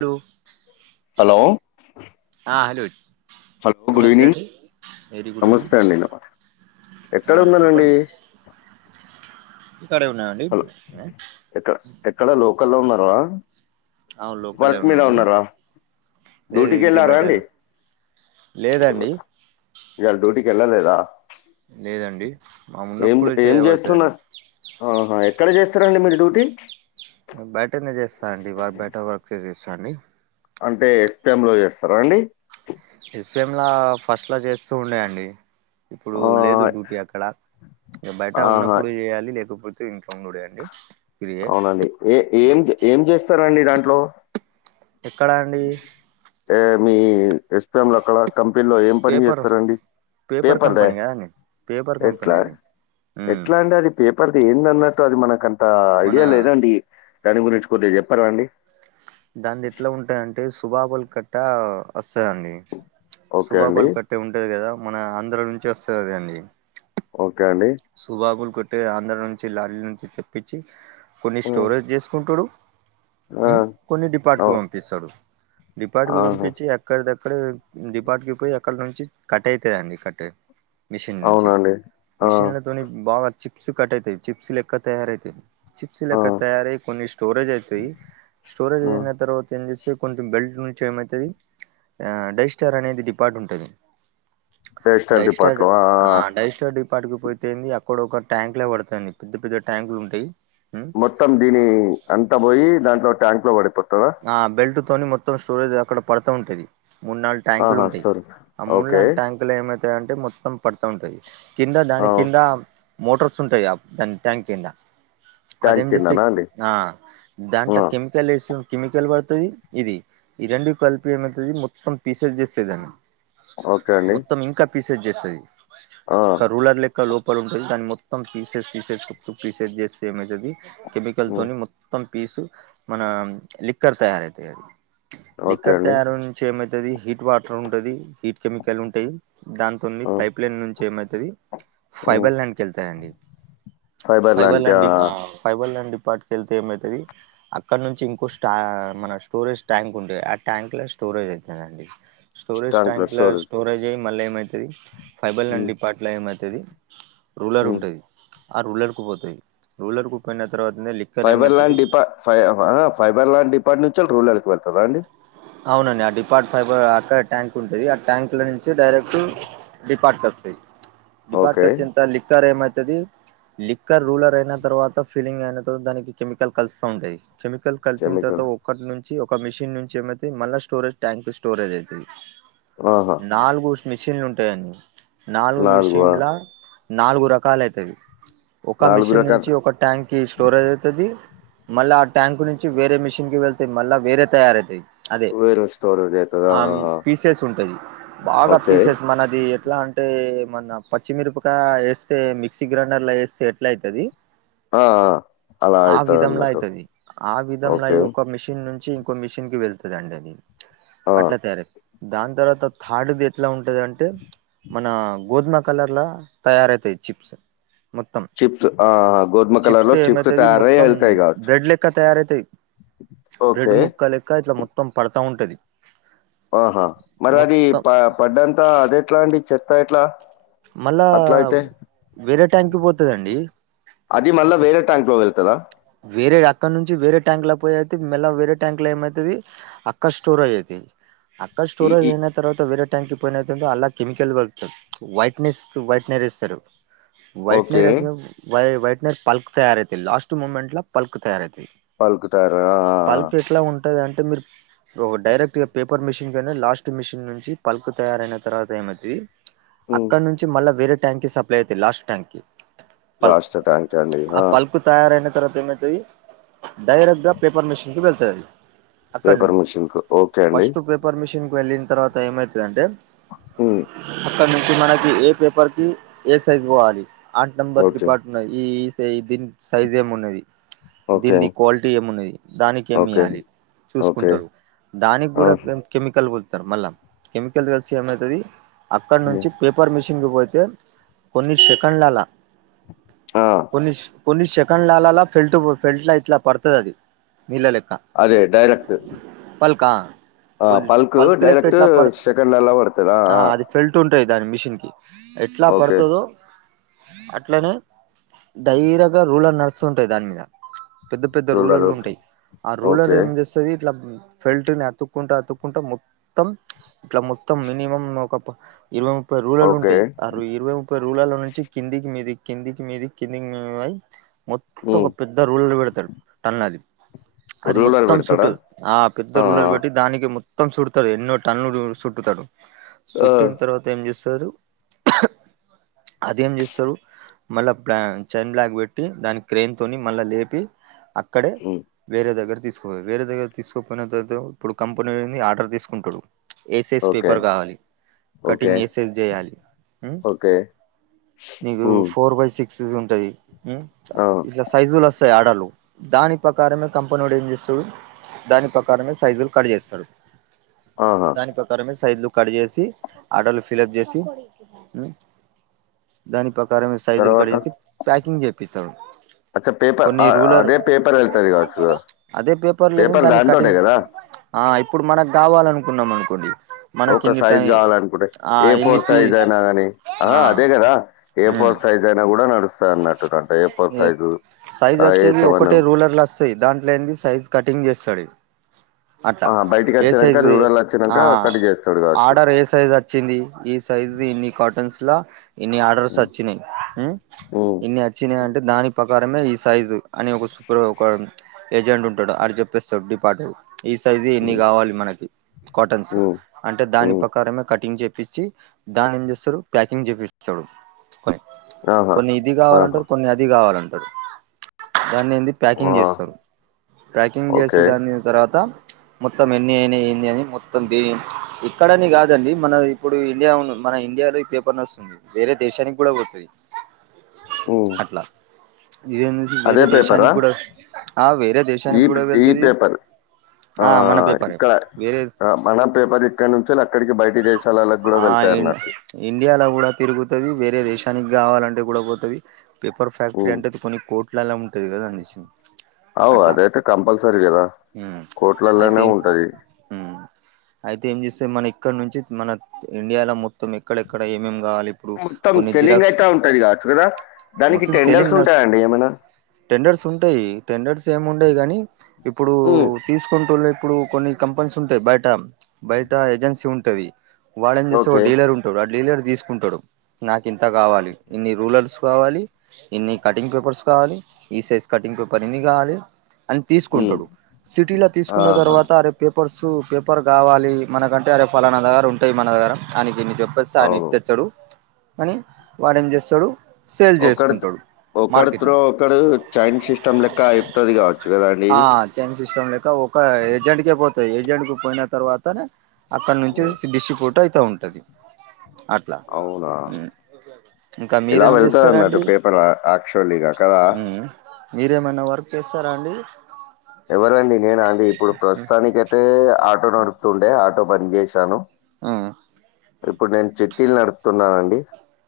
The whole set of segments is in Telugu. లో హలో ఆ హలో హలో గుడ్ నమస్తే ఈవినింగ్ అండి వెరీ గుడ్ నమస్తే ఈవినింగ్ అండి నమస్త ఆ ఎక్కడ ఉన్నరండి చెప్పండి ఇక్కడే ఉన్నా అండి హలో ఎక్కడ ఎక్కడ లోకల్లో ఉన్నార అవును లోకల్లో వర్క్ మీద ఉన్నాండి ఉన్నారా లేదు డ్యూటీకి ఇంటికి వెళ్ళారా బయట అండి లేదండి ఇయల్ డ్యూటీ కి వెళ్లలెదా లేదండి మామున్నప్పుడు ఏం చేయబడతదండి చేస్తున్నారు ఆహా ఎక్కడ చేస్తారండి మీరు డ్యూటీ బయటనే చేస్తా అండి వర్క్ బయట వర్క్ చేసి ఇస్తా అండి అంటే ఎస్పిఎం లో చేస్తారా అండి ఎస్పిఎంలా ఫస్ట్ లా చేస్తూ ఉండే అండి ఇప్పుడు ఆ, లేదు డ్యూటీ అక్కడ బయట ఆహా ఉన్నప్పుడు చేయాలి లేకపోతే తే ఇంట్ల ఉండుడే అండి ఫ్రీయే అవునండి ఏ ఏం ఏం చేస్తారండి దాంట్లో ఎక్కడా అండి ఏ మీ ఎస్పిఎం లో ఎక్కడ కంపెనీలో ఏం పని పేపర్ చేస్తారండి పేపర్ లె కంపెనీ కదండి పేపర్ కంపెనీ ఎట్లా అది ఉమ్ ఎట్లా అండి అది పేపర్ది ఏందన్నట్టు అది మనక అంత మన ఐడియా లేదండి దాని గురించి కొద్దిగా చెప్పరాండి దానిది ఎట్లా ఉంటదంటే శుభాబులు కట్ట వస్తుందండి ఓకే అండి. శుభాబులు కట్ టే ఉంటది కదా మన ఆంధ్ర నుంచి వస్తుంది అది అండీ ఓకే అండి సుబాబులు కొట్టే ఆంధ్ర నుంచి లారి నుంచి తెప్పించి కొన్ని హ్మ్. స్టోరేజ్ చేసుకుంటాడు ఆ! కొన్ని డిపార్ట్ కూ అవు పంపిస్తాడు డిపార్ట్ కు ఆహా! పంపిచి అక్క ఎక్కడి దక్కడే డిపాటికి పోయి అక్కడ నుంచి, కట్ అయితయండి కటే అవునా అండి ఆ తోని బాగా చిప్స్ కట్టాయితయ్, చిప్స్ లెక్క తయారవుతాయ్. చిప్స్ ఆ! లెక్క తయారయ్ కొన్ని స్టోరేజ్ అయితాయ్, స్టోరేజ్ ఆ! అయిన తర్వాత ఏం జేసాయ్, కొంచెం బెల్ట్ నుంచి ఏమైతది, ఆ డైస్టార్ అనేది డిపార్ట్ ఉంటది. డైస్టాడ్ ఆ డైస్టాడిప్ పాటికి పోతేంది, అక్కడ ఒక ట్యాంక్ లో వడతంది. పెద్ద పెద్ద ట్యాంకులు ఉంటాయ్. మొత్తం దీని అంతా బోయి దాంట్లో ట్యాంక్ లో పడిపోతదా. ఆ బెల్ట్ తోని మొత్తం స్టోరేజ్ అక్కడ పడుతా ఉంటది మూడ్ నాల్ ట్యాంకులు ఆహా! ఉంటాయ్. సరే. ఆ ఓకే. మూలాన్ ట్యాంక్ లేమేతమై అంటే మొత్తం పడుతా ఉంటాయ్ కింద ఆ! దాని కిందా. మోటార్స్ ఉంటాయాప్ దాన్ ట్యాంక్ కింద. ట్యాంక్ అదేం కిందనా జేసిక్ అండి? ఆ దాంట్లో ఆ! కెమికల్ ఏసో కెమికల్ వడుతది. ఇది ఈ రెండు కలిపి ఏమైతది, మొత్తం పీసేట్ జేస్తదన్న. ఓకే అండి. మొత్తం ఇంకా పీసెజ్ జేసాయ్ ఆ! క రూలర్ లెక్ క్క లోపల ఉంటది దాన్ని మొత్తం తీసేసి తీసే ప్రీసేజ్ చేస్తే ఏమయితది. గెబికల్ హ్మ్. తోని మొత్తం పీసు మన లిక్కర్ తయారైతయి అవి. ఓకే లిక్కర్ అండి. తయారు నుంచి ఏమైతది హీట్ వాటర్ ఉంటది, హీట్ కెమికల్ ఉంటది. దాన్ కొన్ని ఆ! పైప్ లైన్ నుంచి ఏమైతది. హ్మ్. ఫైబల్ ల్యాండ్కి ఏళ్తాయండి. ఫైబర్ ఫైబల్ లాంటిదా? ల్యాండ్ డీప్ ఆ పైబల్ ల్యాండ్ డిపార్ట్ కేళ్తే ఏమైతది. అక్కడ నుంచి ఇంకోచ్ టా మన స్టోరేజ్ ట్యాంక్ ఉంటే ఆ ట్యాంక్లా స్టోరేజ్ అయితదండి. స్టోరేజ్ ట్యాంక్లా స్టోరేజ్ అయ్ మళ్ళా ఏమైతది. ఫైబర్ ల్యాండ్ హ్మ్. డిపార్ట్లా ఏమైతది. రూలర్ హ్మ్. ఉంటంది. ఆ రూలర్ కు పోతయ్ రూలర్ కు పోయిన తర్వాతనే ఫైబర్ లండ్ డిపా ఫైబర్ లండ్ డిపార్ట్ నుంచి రూల్ర్లకి వెళ్తాదా అండి. అవునండి ఆ డిపార్ట్ ఫైబర్ అక్కడ ట్యాంక్ ఉంటది ఆ ట్యాంక్ల నుంచి డైరెటు డిపార్ట్ కొత్తయ్, డిపార్ట్ ఓకే కొచ్చిన్ తల్ లిక్కర్ ఏమైతది. లిక్కర్ రూలర్ అయిన తర్వాత, ఫీలింగ్ అయిన తర్వాత దానికి కెమికల్ కలుస్త ఉంటయ్, కెమికల్ కలిపిన తర్వాత కెమికల్ ఒకటి నుంచి ఒక మిషిన్ నుంచి ఏమైతై మళ్ళా స్టోరేజ్ ట్యాంక్ స్టోరేజ్ అయితాయ్. ఆహా నాలుగు మిషన్లు ఉంటాయన్ నాలుగు విషిన్లా. నాలుగు రకాల అయితది, ఒక నాలుగు మిషన్ రకాల నుంచి ఒక ట్యాంకి స్టోరేజ్ అయితది. మళ్ళా ఆ ట్యాంకు నుంచి వేరే మిషన్కి వెళ్తాయ్, మళ్ళా వేరే తయారైతాయ్. అదే వేరే స్టోరేజ్ అవుతుందా ఆమ్ పీసెస్ ఉంటది. బాగా ఓకే పీసెస్ మనది ఎట్లా అంటే మన పచ్చిమిరపకాయ ఏస్తే మిక్సీ గ్రైండర్లా ఏస్తే ఎట్లా అయితది. ఆ, ఆ, అలా ఆ అవుతుంది విధంలా అన్నట్టు అయితది. ఆ విధంలో ఓకే అయి ఒక మిషిన్ నుంచి ఓ మిషన్ కి వెళ్తుదండి అది అట్లా తయారయ్ దాన్ తర్వాత తార్దుది ఎట్లా ఉంటది అంటే మన గోధుమ కలర్లా తయారైతాయ్ చిప్స్ మొత్తం చిప్స్ గోధుమ కలర్ చిప్స్ లో ఏమితది తయారై మొత్తం వెళ్తాయి కావచ్చు బ్లడ్ లేక్క తయారైతాయ్. బ్రెడ్ ఓకే ముక్క లెక్క ఇట్లా మొత్తం పడతా ఉంటది. ఆహా మరి అది మొత్తం ప పడ్డంతా అది ఎట్లా అండి చెత్తా ఎట్లా మళ్ళా అట్లా అయితే వేరే ట్యాంక్ పోతదండి. అది మళ్ళా వేరే ట్యాంక్ లో వెళ్తదా. వేరేడ్ అక్కడ నుంచి వేరే ట్యాంక్ లో పోయ్, అయితే మెల్లగా వేరే ట్యాంక్ లో ఏమైతది. అక్కడ్ స్టోరేజ్ అయితాయ్, అక్కడ్ ఈ స్టోరేజ్ ఈ- ఎందట్ తర్వాత వేరే ట్యాంక్ పోయినతో అలా కెమికల్ కలుపుతారు వైట్నెస్. వైట్నెస్ ఇస్తారు. ఓకే వైట్నేర్ వైట్నేర్ పల్ప్ తయారు అవుతాది. Last moment. పల్ప్ తయారవుతుంది పలుకుతారు ఆ, ఆ, ఆ. పల్ప్ ఎట్లా ఉంటుంది అంటే మీరు ఓ డైరెక్ట్ గా పేపర్ మిషన్ కయినా లాస్ట్ మిషన్ నుంచి పల్ప్ తయారన తర్వాత ఏమైంది. ఉమ్. అక్కడ నుంచి మళ్ళా వేరే ట్యాంక్ కు సప్లై అవుతాయి లాస్ట్ ట్యాంక్ కి. పల్క్ లాస్ట్ ట్యాంకా అండి ఆ తయారైన తర్వాత ఏమైతాయి? డైరెక్ట్ గా పేపర్ మెషన్కి వెళ్తాది. అక్కడ పేపర్ నుంచి మిషన్ కు ఓకే అండి ఫస్ట్ పేపర్ మిషన్ కు వెళ్ళిన తర్వాత ఏమైతుందింటే. ఉమ్, అక్కడ నుంచి మన ఏ పేపర్కి ఏ సైజ్ పోవాలి. ఆ నెంబర్ ఓకే డిపార్ట్ అయి దీని సైజ్ ఏమి ఉన్నది? ఓకే దింది క్వాలిటీ ఏమున్నది దానికి ఏమి ఓకే ఇయ్యాలి ఓకే చూసుకుంటారు. దానికి ఆ, కూడా కెమికల్ కలుప్తారు మళ్ళా. కెమికల్ కలిసి ఏమైతుంది అక్కడ నుంచి హ్మ్. పేపరు పేపర్ మిషన్కి పోతే కొన్ని సెకెన్లుండాల ఆ, కొన్ని సెకండ్లలో ఫెల్ట్ లా ఇట్లా పడతాదాది నీళ్ళ లెక్క అదే డైరెక్ట్ పల్కా ఆ కొన్ని పల్ప్ పల్క్ లెక్క డైరక్ట్ సెకండ్లలో పడుతాది. బెల్ట్ ఉంటాయి దాని మిషన్కి ఎట్లా ఓకే పడుతాదో. అట్లనే ధైర్యంగా రూలార్ నడుస్తుంటాయి. దాని మీద పెద్ద పెద్ద రూలర్ రూలర్లు ఉంటాయి ఆ రూలర్ ఓకే ఏం చేస్తాది ఇట్లా ఫిల్టర్ని అతుక్కుంటూ అతుక్కుంటా మొత్తం ఇట్లా మొత్తం మినిమం ఒక ఇరవై, ముప్పై రూరలు ఓకే ఉంటాయి. ఇరవై, ముప్పై రురల నుంచి కిందికి మీదికి కిందికి మీదికి మొత్తము ఉమ్, ఒక పెద్ద రూలర్ పెడతారు. టన్ అది. అది రూలర్ మొత్తం పెడతాడా చుట్టూ ఆ పెద్ద రూలర్ పెడతారు. దానికి మొత్తం చుడతారు. ఎన్నో టన్నులు చుట్టుతారు. ఆ, చుట్టిన తర్వాత ఏం చేస్తారు? అదేం చేస్తారు మళ్ళా చైన్ బ్లాక్ పెట్టి దానికి క్రెయిన్ తోని మళ్ళా లేపి అక్కడే ఉమ్, వేరే దగ్గర తీసుకుంటారు. వేరే దగ్గర తీసుకపోయిన తరువాత ఇప్పుడు కంపెనీ నే ఆర్డర్ తీసుకుంటాడు. ఏ సైజ్ ఓకే పేపర్ కావాలి ఓకే కటింగ్ ఏ సైజ్ చేయాలి. ఓకే నీకు ఫోర్ బై సిక్స్ ఉంటాది. అవు సైజులు వస్తాయి. ఆడలు దాని ప్రకారమే కంపెనీడు ఏం చేస్తాడు దాని ప్రకారమే సైజులు కట్ చేస్తాడు. ఆహా! దాని ప్రకారమే సైజ్లు కట్ చేసి ఆర్డర్లు ఫిలఫ్ చేసి దాని ప్రకారంమే సైజులు తర్వాత కట్టేజేసి ప్యాకింగ్ చేపిస్తాడు. అచ్చా పేపర్ కొన్ని ఆహ్, రూలర్ అదే పేపర్ వెళ్తుంది కావచ్చు కదా! అదే పేపర్ లేద దానికి దాంతోటే కటింగ్ కదా ఆ ఇప్పుడు మనకు కావాలనుకున్నాం అనుకోండి మనకి ఒక ఇన్ని టై సైజ్ కావాల అనుకుంటే ఆ ఏ ఇన్ని ఫోర్ పీ సైజ్ అయినా కానీ ఆ ఆఅదే కదా ఏ ఉమ్ ఫోర్ సైజ్ ఏదైనా కూడా నడుస్తాది అన్నట్టుగా ఏ సైజ్ వచ్చేది సెవెన్ ఒకటే రూలర్లు వస్తాయి. దాంట్లో ఏ సైజ్ కటింగ్ చేస్తాడు. అట్టా, బయటికి ఏ వచ్చినాక సైజు రూరల్ వచ్చినాక ఆ కట్ చేస్తాడు కావచ్చు ఆర్డర్ ఏ సైజ్ వచ్చింది. ఈ సైజు ఇన్ని కాటన్స్ లా ఇన్ని ఆర్డర్స్ వచ్చినాయి. ఓ ఇన్ని వచ్చినాయి అంటే, దాని ప్రకారమే ఈ సైజు అని ఒక సూపర్ ఒక ఏజెంట్ ఉంటాడు ఆడు చెప్పేస్తాడు డ్డిపాట ఏ సైజు ఎన్ని ఉమ్, కావాలి మనకి కాటన్స్ ఉమ్, అంటే దాని ఉమ్. ప్రకారమే కటింగ్ చేపించి దాని ఏం చేస్తారు ప్యాకింగ్ చేపిస్తాడు ఆహా కొన్ని ఇది ఆహా కావాలంటారు కొన్ని అది కావాలంటారు దాన్ని ఏంది ఆ, ప్యాకింగ్ చేస్తారు ప్యాకింగ్ చేసి ఓకే దాన్ని తర్వాత మొత్తం ఎన్ని అయినాయి ఏంది అని మొత్తం దీని ఇక్కడని కాదండి మన ఇప్పుడు ఇండియా మన ఇండియాలో ఈ పేపర్ వస్తుంది వేరే దేశానికి కూడా పోతది హ్మ్ అట్లా ఇదే వేరే పేపరా దేశానికి కూడా ఆ వేరే ఈ దేశానికి కూడా ఈ వెళ్తది పేపర్ ఆ మన పేపరే ఇక్కడ వేరే మన పేపర్ ఇక్కడ నుంచెలి అక్కడికి బయట దేశ లలోకి కూడా ఆ వెళ్తాయి అన్నట్టు ఇండియాలో కూడా తిరుగుతది వేరే దేశానికి కావాలంటే కూడా పోతది పేపర్ ఫ్యాక్టరీ ఉమ్. అంటే అది కొన్ని కోట్లలో ఉంటది కదా అనిపిచింది అవు అదైతే కంపల్సరీ కదా ఉమ్ అయితే కోట్లలోనే ఉంటది ఉమ్ అయితే ఏం చేస్తయ్ మన ఇక్కడ నుంచి మన ఇండియాలో మొత్తం ఎక్కడెక్కడ ఏమేం కావాలి ఇప్పుడు మొత్తం కొన్ని సెల్లింగ్ జిరాక్స్ అయితా ఉంటది కావచ్చు కదా దానికి మొత్తం టెండర్స్ సెల్లింగ్ నర్స్ ఉంటాయండి ఏమైనా టెండర్స్ ఉంటాయి టెండర్స్ ఏమి ఉండాయి గాని ఇప్పుడు హ్మ్. తీసుకుంటూ ఇప్పుడు కొన్ని కంపెనీస్ ఉంటాయి బయట బయట ఏజెన్సీ ఉంటది వాళ్ళేంచేస్తరు ఓకే. డీలర్ ఉంటా ఆ డీలర్ తీసుకుంటాడు నాకు ఇంత కావాలి ఇన్ని రూరల్స్ కావాలి ఇన్ని కటింగ్ పేపర్స్ కావాలి ఈ సైజ్ కటింగ్ పేపర్ ఇన్ని కావాలి అని హ్మ్. తీసుకుంటడు సిటీలో తీసుకున్న ఆహా! తర్వాత రేపు పేపర్సు పేపర్ కావాలి మనకంటే అరే ఫలానా దగ్గర ఉంటాయి మన దగ్గర గానికి ఇన్ని పేపర్ పర్స్ అని అవును. తెస్తడు కానీ వాడేం చేస్తడూ ఒకడి ఒకడిత్రో ఒకడు చైన్ సిస్టమ్ లెక్క అయిపోతది కావచ్చు కదా అండి ఇది చెయిన్ సిస్టమ్ లెక్క ఒక ఏజెంట్ కే పోతాయ్ ఏజెంట్ కి పోయిన తర్వాత తనే అక్కడ నుంచి హ్మ్. డిస్ట్రిబ్యూట్ అయితా ఉంటది అ అవునా ఇంకా ఇలా మీరేం వెళ్తది అన్నట్టు చేస్తారండి పేపర్ యాక్చువలీగా కదా మ్ మీరేమైనా వర్క్ చేస్తారా అండి ఎవరండి నేనా అండి ఇప్పుడు ప్రస్తుతానికి అయితే ఆటో నడుపుతుండే ఆటో బంద్ చేశాను హ్మ్ ఇప్పుడు నేను చిట్టీలు నడుపుతున్నానండి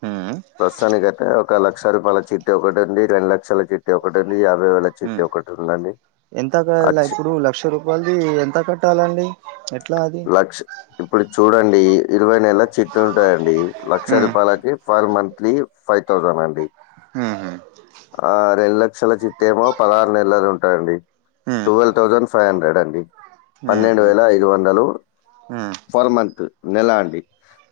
మ్ ప్రస్తుతానికి అయితే ఒక లక్ష రూపాయల చిట్టి ఒకటి అండి రెండు లక్షల చిట్టి ఒకటి అండి యాభై వేల చిట్టి మ్ ఒకటి ఉందండి ఎంత కాల అచ్చి ఇప్పుడు లక్ష రూ పాల్ది ఎంత కట్టాలండి ఎట్లా అది లక్ష ఇప్పుడు చూడండి ఇరవై నెలల చిట్టి ఉంటాదండి లక్ష మ్ రూపాయలకి పర్ మంత్లీ ఫైవ్ థౌజండ్ అండి మ్మ్ హూ ఆ రెండు లక్షల చిట్టేమో పదహారు నెలలు ఉంటాదండి మ్ ట్వుల్వ్ థౌజండ్ ఫైవ్ హండ్రెడ్ అండి పన్నెండు మ్హు వేల ఐదు వందలు మ్ ఫర్ మంత్ నెలా అండి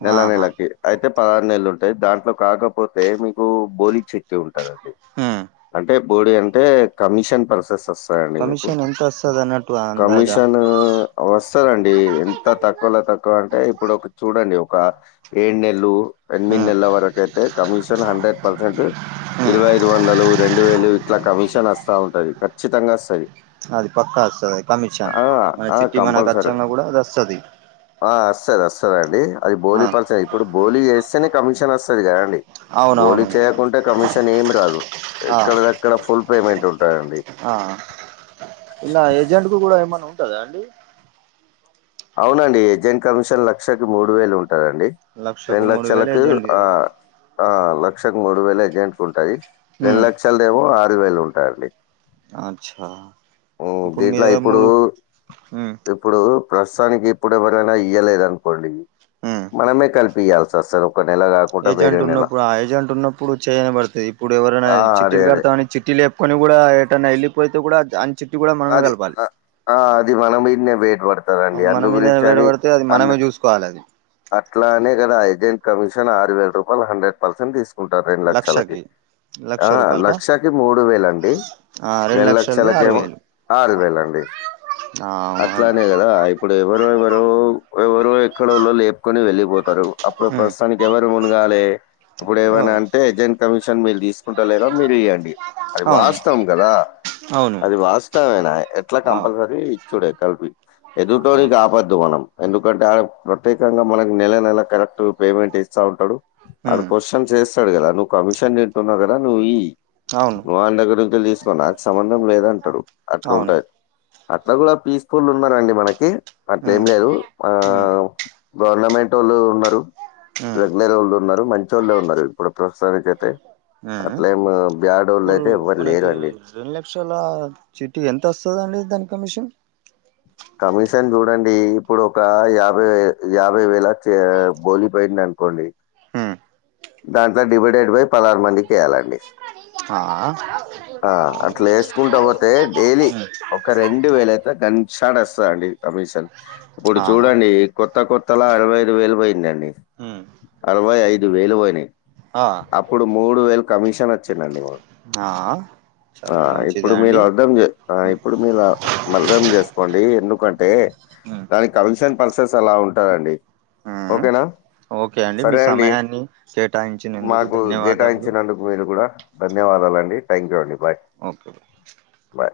నెల ఆహా నెలకి అయితే పదహారు నెలలు ఉంటాయి దాంట్లో కాకపోతే మీకు బోలి చిట్టి ఉంటదండి మ్ అంటే బోర్డీ అంటే కమిషన్ ప్రాసెస్ అస్తు ఉంటాయ్ అండి మీకు కమిషన్ ఎంత వస్తది అన్నట్టు అందాజా కమిషను అవస్ ఇచ్చారండి ఎంత తక్కువలో తక్కువ అంటే ఇప్పుడు ఒకటీ చూడండి ఒక ఏడు నెలు ఎనిమిది మ్ నెల్ల వరకైతే కమిషన్ హండ్రెడ్ పర్సెంట్ మ్ ఇరవై ఐదు వందలు రెండు వేలు ఇట్లా కమిషన్ వస్తా ఉంటది ఖచ్చితంగా వస్తది అది పక్కా వస్తది కమిషన్ ఆ! మన ఆ! చిట్టి మనకు వ కంపల్సరీ. ఆ వస్తది వస్తదండి అది ఆ బోనీ ప త్తాయి ఇప్పుడు బోలీ చేస్తేనే కమిషన్ వస్తది కదండి బోలి అవునవును చేయకుంటే కమిషన్ ఏమి రాదు ఆ ఎక్కడ ద ఇక్కడ ఫుల్ పేమెంట్ ఉంటాదండి ఇప్పుడు కూడా ఏమన్నా ఉంటదా అండి అవునండి ఏజెంట్ కమిషన్ లక్షకి మూడు వేలు ఉంటదండి లక్షకు రెండు మూడు వేలు లక్షలకు ఏజెంట్ ది ఆ ఉంటాయి ఆ లక్షకు మూడు వేలు ఏజెంట్ కు ఉంటాయి రెండు ఉమ్ లక్షలదేమో ఆరు వేలు ఉంటాయండి అచ్చా ఉమ్, ఇప్పుడు దీంట్లో మీద ఇప్పుడు మూడు ఉ ఇప్పుడు ప్రస్తుతానికి ఇప్పుడు ఎవరైనా ఇయలేదునుకోండి ఉమ్ మనమే కలిపి ఇయాల్సీ వస్తది ఒక నెల కా ఏజెంట్ ఉన్నప్పుడు ఆ ఏజెంట్ ఉన్నప్పుడు చేయని పడుతుంది ఇప్పుడు ఎవరైనా ఆ, అదే చిట్టిలు అదే కడతాని చిట్టి లేపుకొని కూడా ఏటైన్నా వెళ్ళిపోయితే కూడా దా అది ఆ అది మనం మిదనే వేట్ పడత కదండి అది మన అందు మీద గురించి అని వేడబడితే అది అన్న మనమే చూసుకోవాలి అది అట్లానే కదా ఏజెంట్ కమిషన్ ఆరు వేల రూపాయలు హండ్రెడ్ పర్సెంట్ తీస్ కుంటారు రెండు లక్షలకి లక్షకి లక్ష ఆ రూపాయలకా లక్షకి మూడు వేలు అండి ఆ రెండు లక్షలది ఆరు లక్షలకేమో వేలు ఆరువేలు అండి అవును అట్లానే అ ఇప్పుడు ఎవరు అవును ఎవరు ఎవరు ఎక్కడల్లొ లేపుకొని వెళ్ళిపోతారు అప్పుడు ఉమ్ ప్రస్తుతానికి ఎవరు మునుగాలే ఇప్పుడు ఓ ఏమైనా అంటే ఏజెంట్ కమిషన్ మీరు తీసుకుంటలేరా మీరు ఇయ్యాండి అది అవును వాస్తావం కదా అవును అది వాస్త ఇచ్చామేనాయా ఎట్లా ఆ కంపల్సరీ ఇచ్చుడే కలిపి ఆ ఎదుటోనికి ఆపద్దు మనం ఎందుకంటే ఆ ప్రత్యేకంగా మనకు నెల నెల కరెక్ట్ పేమెంట్ ఇస్తా ఉంటాడు ఆడు ఉమ్ క్వశ్చన్ చేస్తాడు కదా నువ్వు కమిషన్ తింటున్నావు కదా నువ్వు ఈ అవును వాని దగ్గర నుంచి తీసుకో నాకు సంబంధం లేదు అంటాడు అట్లా అవును ఉంటది అట్లా కూడా పీస్ఫుల్ ఉన్నారండి మనకి అట్లేం ఉమ్ లేదు ఆ ఉమ్ గవర్నమెంట్ వాళ్ళు ఉన్నారు ఉమ్ రెగ్యులర్ వాళ్ళు ఉన్నారు మంచి వోళ్ళే ఉన్నారు ఇప్పుడు ప్రస్తుతానికి అయితే ఉమ్ అట్లే ఏం బ్యాడొల్లు ఇప్పుడు అయితే ఎవ్వరూ మనకి లేరండి రెండు లక్షల చీటీ ఎంత వస్తది అండి దాని కమిషన్ కమిషన్ చూడండి ఇప్పుడు ఒక యాభైే యాభై వేల బోలిపోయింది అనుకోండి హు దాంట్లో డివైడెడ్ బై పదహారు మందికి వేయాలండి ఆ ఆ అట్లా వేసుకుంటా పోతే డైలీ ఉమ్ ఒక రెండు వేల అయితే గన్ షాట్ వస్తద అండి కమిషన్ ఇప్పుడు ఆ చూడండి కొత్త కొత్తలా అరవై ఐదు వేలు పోయిందండి ఉమ్ అరవై ఐదు వేలు పోయి ఆ అప్పుడు మూడు వేలు కమిషన్ వచ్చిందండి మాకు ఆ ఆ చాలా మంచిదే ఇప్పుడు మీరు అండి అర్ధం చే ఆ ఉమ్ ఇప్పుడు మీరు మల్లం చేసుకోండి ఎందుకంటే ఉమ్ దానికి కమిషన్ పర్సెస్ అలా ఉంటారండి ఉ ఓకే అండి మీ సమయాన్ని కేటాయించినందుకు మాకు ధన్యవాదములు కేటాయించినందుకు మీరు కూడా ధన్యవాదాలు అండి థ్యాంక్ యూ అండి బాయ్ ఓకే బై